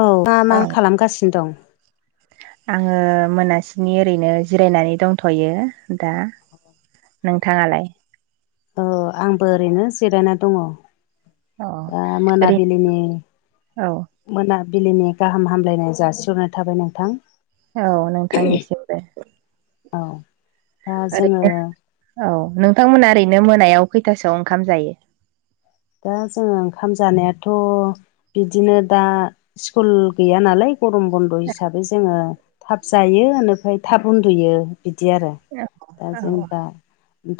औ मा मा औ खालामगासिनो दं। आङो मोनासिनि ओरैनो जिरायनानै दंथ'यो दा नोंथाङालाय। औ आंबो ओरैनो जिरायना दङ। अ दा ओरै मोनाबिलिनि औ मोनाबिलिनि गाहाम हामलायनाय जासिहरनाय थाबाय नोंथां। औ नोंथांनिसिमबो। औ। दा जोङो ओरैनो औ नोंथांमोना ओरैनो मोनायाव खैथासोआव ओंखाम जायो? दा जोङो ओंखाम जानायाथ' बिदिनो दा स्कुल गैया नालाय गरम बन्द' हिसाबै जोङो थाब जायो बेनिफ्राय थाब उन्दुयो बिदि आरो दा औ जोंबा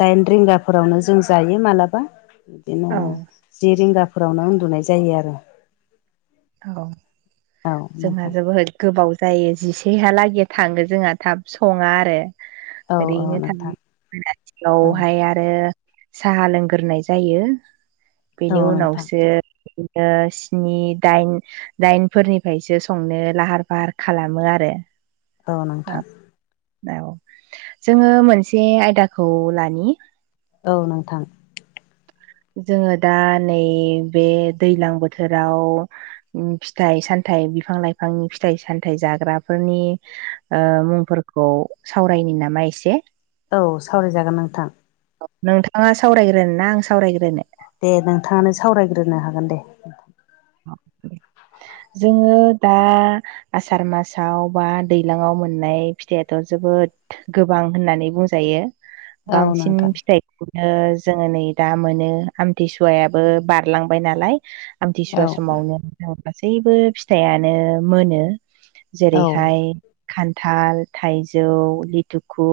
दाइन रिंगाफोरावनो जों जायो मालाबा बिदिनो औ जि रिंगाफोरावनो उन्दुनाय जायो आरो। औ औ जोंहा नोंथां जोबोद गोबाव जायो जिसेहालागै थाङो जोंहा थाब सङा आरो। औ औ ओरैनो नोंथां [unintelligible] आरो औ आरो साहा लोंग्रोनाय जायो औ बेनि नोंथां उनावसो ओ स्नि दाइन दाइनफोरनिफ्रायसो संनो लाहार - फाहार खालामो आरो। औ नोंथां। जोङो मोनसे आयदाखौ लानि औ नोंथां। जोङो दा नै बे दैलां बोथोराव फिथाइ सामथायाइ बिफां लाइफांनि फिथाइ सामथाय जाग्राफोरनि ओ मुंफोरखौ सावरायनि नामा एसे? औ सावरायजागोन नोंथां। नोंथाङा सावरायग्रोना आं सावरायग्रोनो? दे नोंथाङानो सावरायग्रोनो हागोन दे। जोङो दा आसार मासाव बा दैज्लांआव मोननाय फिथाइआथ' जोबोद गोबां होननानै बुंजायो औ बांसिन नोंथां फिथाइखौ ओ जोङो नै दा मोनो आमथिसुवायाबो बारलांबाय नालाय। औ बे समावनो जों गासैबो फिथाइानो मोनो औ जेरैहाय खान्थाल, थाइजौ, लिथुखु,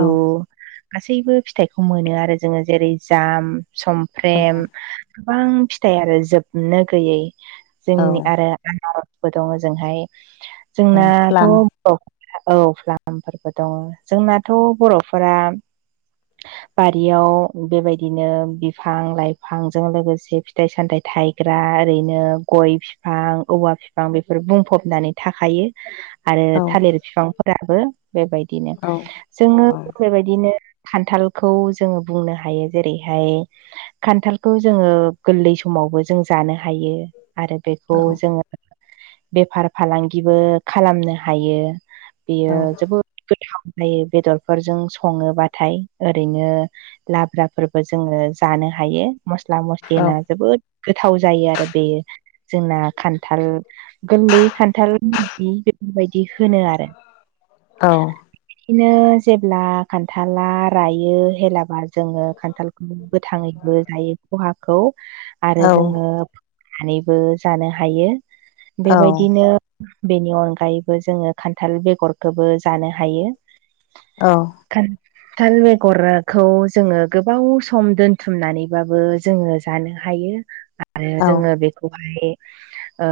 औ गासैबो फिथाइखौ मोनो आरो जोङो जेरै जाम, समफ्रेम गोबां फिथाइ आरो जोबनो गैयै औ जोंनि आरो आन आरजबो दङ जोंहाय औ जोंनाथ' प्लाम औ औ फ्लामफोरबो दङ जोंनाथ' बर'फोरा बारियाव बेबायदिनो बिफां लाइफांजों लोगोसे फिथाइ सामथायाइ थाइ गग्रा ओरैनो गय फिफां औवा फिफां बेफोर बुंफबनानै थाखायो। आरो औ थालिर बिफांफोराबो बेबायदिनो औ जोङो औ बेबायदिनो खान्थालखौ जोङो बुंनो हायो जेरैहाय खान्थालखौ जोङो गोरलै समावबो जों जानो हायो आरो बेखौ औ जोङो बेफार फालांगिबो खालामनो हायो बेयो औ जोबोद गोथाव जायो बेदरफोरजों सङोबाथाय ओरैनो लाब्राफोरबो जोङो जानो हायो, मस्ला मस्लि औ होना जोबोद गोथाव जायो आरो बेयो। जोंना खान्थाल गोरलै खान्थाल बेफोरबायदि बिदि होनो आरो। औ बिदिनो जेब्ला खान्थाला रायो हेलाबा जोङो खान्थालखौ गोथाङैबो जायो खहाखौ आरो जोङो सानैबो जानो हायो बेबायदिनो बेनि अनगायैबो जोङो खान्थाल बेगरखौबो जानो हायो। औ। ख [unintelligible] थाल बेगरखौ जोङो गोबाव सम दोनथुमनानैबाबो जोङो जानो हायो आरो जोङो बेखौहाय ओ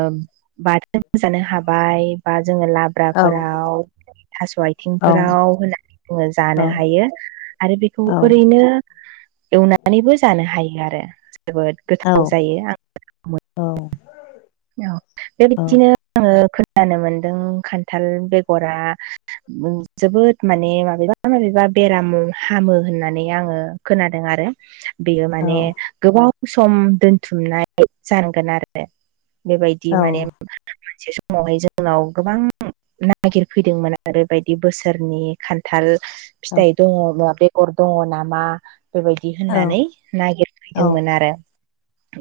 बाथोन जानो हाबाय बा जोङो लाब्राफोराव थास' आथिंफोराव होनानै जोङो जानो हायो। आरो बेखौ ओरैनो एवना नैबो जानो हायो आरो, जोबोद गोथाव जायो। आं मोन औ। बेबायदिनो आङो खोनानो मोनदों खान्थाल बेगरा नों जोबोद माने माबेबा माबेबा बेराम हामो होननानै आङो खोनादों आरो। बेयो माने गोबाव सम दोनथुमनाय जानांगोन आरो। बेबायदि माने मोनसे समावहाय जोंनाव गोबां नागिरफैदोंमोन आरो बायदि बोसोरनि खान्थाल फिथाइ दङ ना बेगर दङ नामा? बेबायदि बिदि होननानै नागिरफैदोंमोन आरो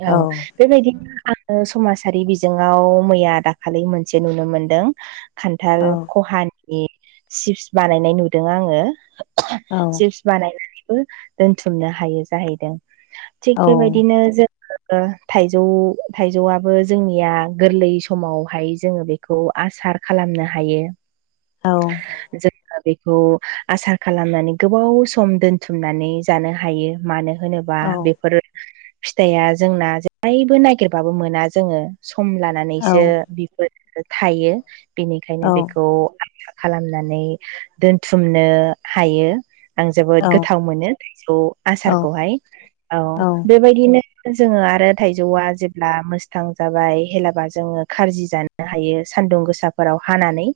औ बेबायदिनो आङो समाजारि बिजोङाव मैया दाखालि मोनसे नुनो मोनदों। खान्थाल खहानि चिप्स बानायनाय नुदों आङो चिप्स बानायनानैबो दोनथुमनो हायो जाहैदों थिग बेबायदिनो जों बो थाइजौ थाइजौआबो जोंनिया गोरलै समावहाय जोङो बे खौ आसार खालामनो हायो। औ जोङो बेखौ आसार खालामनानै गोबाव सम दोनथुमनानै जानो हायो मानो होनोबा बेफोरो फिथाइआ जोंना जेब्लायबो नागिरबाबो मोना जोङो सम लानानैसो बेफोर थायो बेनिखायनो बेखौ खालामनानै दोनथुमनो हायो। आं जोबोद औ गोथाव मोनो थाइजौ औ आसारखौहाय औ बेबायदिनो जोङो आरो थाइजौआ जेब्ला मोस्थां जाबाय हेलाबा जोङो खजि जा नो हायो सान्दुं गोसाफोराव हानानै।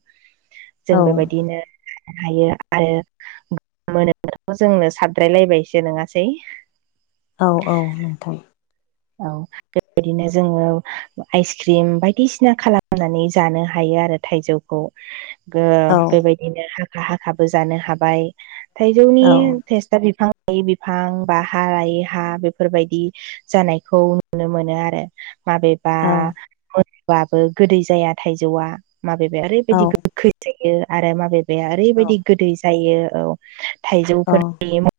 औ जों बेबायदिनो हायो आरो मोनोब' जोंनो साबद्रायलायबायसो नङासै औ औ नोंथां औ बेबायदिनो जोङो आइसक्रिम बायदिसिना खालामनानै जानो हायो आरो थाइजौखौ [inaudible] ओ औ बेबायदिनो हाखा हाखाबो जानो हाबाय थाइजौनि औ टेस्टा बिफां लायै बिफां बा हाय लायै हा बेफोरबायदि जानायखौ नुनो मोनो आरो माबेबा औ मोनबाबो गोदै जाया थाइजौआ माबेबाया औ ओरैबायदि गोखै जायो आरो माबेबाया औ ओरैबायदि गोदै जायो औ औ थाइजौफोरनि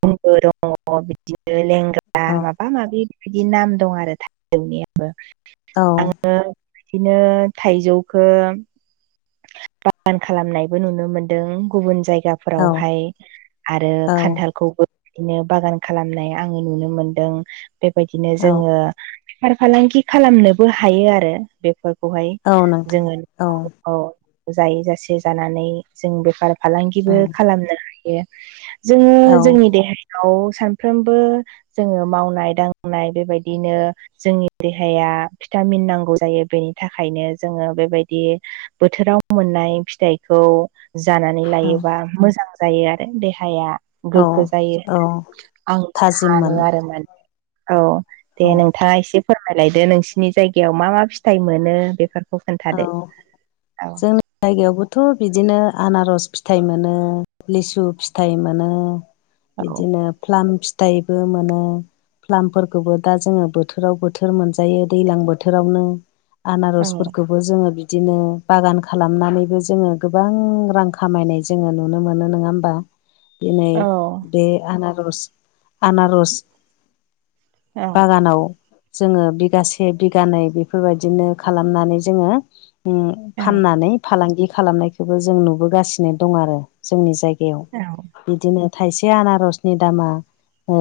[unintelligible] दङ बिदिनो लेंग्रा औ माबा माबि बिदि नाम दं आरो थाइजौनियाबो औ आङो बिदिनो थाइजौखौ बागान खालामनायबो नुनो मोनदों गुबुन जायगा औ फोरावहाय आरो खान्थालखौबो बिदिनो बागान खालामनाय आङो नुनो मोनदों बेबायदिनो औ जोङो बेफार फालांगि खालामनोबो हायो आरो बेफोरखौहाय औ नोंथां जोङो औ जायै जासे जानानै जों बेफार फालांगिबो खालामनो हायो। जोङो औ जोंनि देहायाव सानफ्रोमबो जोङो मावनाय दांनाय बेबायदिनो जोंनि देहाया भिटामिन नांगौ जायो बेनि थाखायनो जोङो बेबादि बोथोराव मोननाय फिथाइखौ जानानै औ लायोबा मोजां जायो आरो देहाया औ गोग्गो जायो औ आं थाजिम सानो मोनो आरो मा औ औ दे नोंथाङा एसे फोरमायलायदो नोंसिनि जायगायाव मा मा फिथाइ मोनो बेफोरखौ खोन्थादो औ जगायावबोथ' बिदिनो आनारस फिथाइ मोनो लिसु फिथाइ मोनो। औ बिदिनो फ्लाम फिथाइबो मोनो फ्लामफोरखौबो दा जोङो बोथोराव बोथोर मोनजायो दैज्लां बोथोरावनो औ आनारसफोरखौबो जोङो बिदिनो बागान खालामनानैबो जोङो गोबां रां खामायनाय जोङो नुनो मोनो नङा होमबा दिनै औ बे आनारस आनारस औ बागानाव जोङो बिगासे बिगानै बेफोरबायदिनो खालामनानै जोङो उ औ फाननानै फालांगि खालामनायखौबो जों नुबोगासिनो दं आरो जोंनि जायगायाव औ बिदिनो थाइसे आनारसनि दामा ओ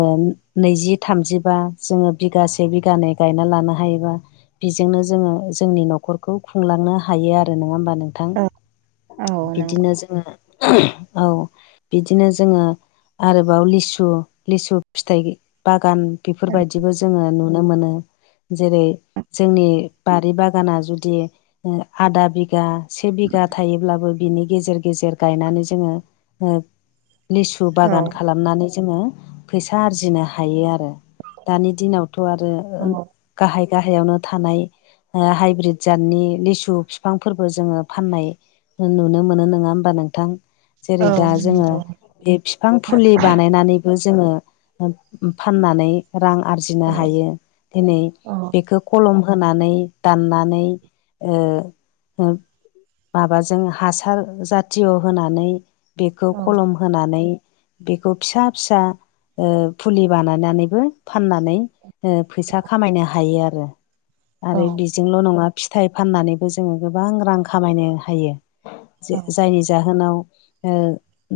नैजि थामजिबा जोङो बिगासे बिगानै गायना लानो हायोबा बेजोंनो जोङो जोंनि न'खर खौ खुंलांनो हायो आरो नङा होमबा नोंथां? औ औ नंगौ बिदिनो जोङो [inaudible] औ बिदिनो जोङो आरोबाव लिसु लिसु फिथाइ बागान बेफोरबायदिबो जोङो नुनो मोनो। जेरै जोंनि बारि बागाना जु दि ओ आदा बिगा से बिगा थायोब्लाबो बिनि गेजेर गेजेर गायनानै जोङो ओ लिसु बागान औ खालाम नानै जोङो फैसा आरजिनो हायो आरो दानि दिनावथ' आरो औ गाहाय गाहायावनो थानाय ओ हाइब्रिद जातनि लिसु बिफांफोरबो जोङो फाननाय ओ नुनो मोनो नङा होमबा नोंथां। जेरै औ दा जोङो नंगौ बे बिफां फुलि बानायनानैबो जोङो फाननानै रां आरजिनो औ हायो दिनै औ बेखौ खलम होनानै दाननानै ओ ओ माबाजों हासार जाथिय' होनानै बेखौ औ खलम होनानै बेखौ फिसा फिसा ओ फुलि बानायनानैबो फाननानै ओ फैसा खामायनो हायो आरो औ आरो बेजोंल' नङा फिथाइ फाननानैबो जोङो गोबां रां खामायनो हायो। औ जे-जायनि जाहोनाव ओ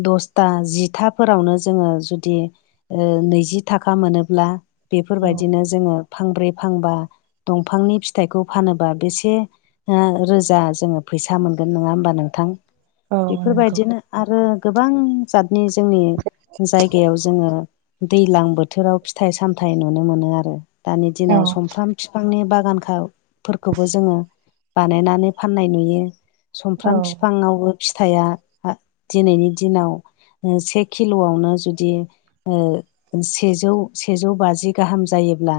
दसथा जिथाफोरावनो जोङो जुदि ओ नैजि थाखा मोनोब्ला औ बेफोरबायदिनो जोङो फांब्रै फांबा दंफांनि फिथाइखौ फानो बा ओ बेसे रोजा जोङो फैसा मोनगोन नङा होमबा नोंथां? औ नंगौ बेफोरबायदिनो आरो गोबां जातनि जोंनि जायगायाव जोङो दै्लां बोथोराव फिथाइ सामथायाइ नुनो मोनो आरो। दानि औ दिनाव सुमफ्राम बिफांनि बागानखौ फोरखौबो जोङो बानायनानै फाननाय नुयो औ सुमफ्राम बिफाङावबो फिथाइया दिनैनि दिनाव से किल'आवनो जुदि ओ सेजौ सेजौ बाजि गाहाम जायोब्ला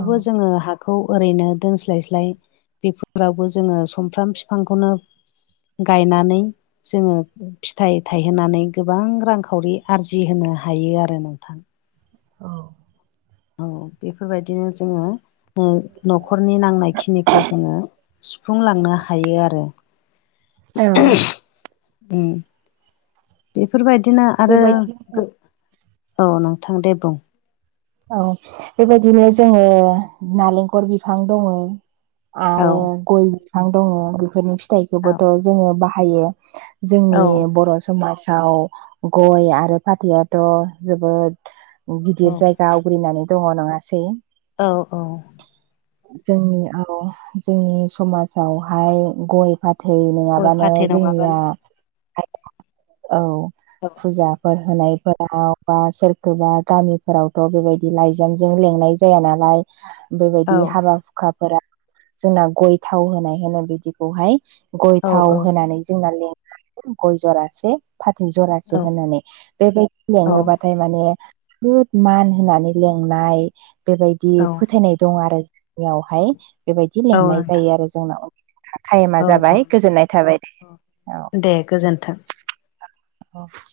औ जोङो हाखौ ओरैनो दोनस्लायस्लाय बेफोरावबो जोङो सुमफ्राम बिफांखौनो गायनानै जोङो फिथाइ थायहोनानै गोबां रांखावरि आरजिहोनो हायो आरो नोंथां औ औ बेफोरबायदिनो जोङो ओ न'खरनि नांनाय खिनिखौ जोङो सुफुंलांनो हायो आरो। औ [inaudible] उम [inaudible] बेफोरबायदिनो आरो बेबायदि गो- [inaudible] औ नोंथां दे बुं औ बेबायदिनो जोङो नालेंखर बिफां दङो आं औ आरो गय बिफां दङ बेफोरनि औ फिथाइखौबोथ' जोङो बाहायो जोंनि औ बर' समाजाव गय आरो फाथैआथ' जोबोद गिदिर जाय औ गा आवग्रिनानै दङ नङासै? औ औ जोंनियाव जोंनि समाजावहाय गय फा थै गय नङाबानो फाथै जोंनिया नङाबानो औ औ फुजाफोर होनायफोराव बा सोरखौबा गामिफोराव थ' बेबायदि लाइजामजों लेंनाय जाया नालाय बेबायदि औ हाबा हुखाफोरा जोंना गय थाव होनाय होनो बिदिखौहाय गय औ थाव होनानै जोंना लें गय जरासे फाथै औ जरासे होननानै बेबायदि औ लेङोबा थाय माने [unintelligible] मान होनानै लेंनाय बेबायदि औ फोथायनाय दं आरो जोंनियावहाय बेबायदि औ लेंनाय नोंथां जायो आरो जोंनाव। टा-टाइमा औ औ जाबाय गोजोननाय थाबाय दे औ। दे गोजोन्थों अ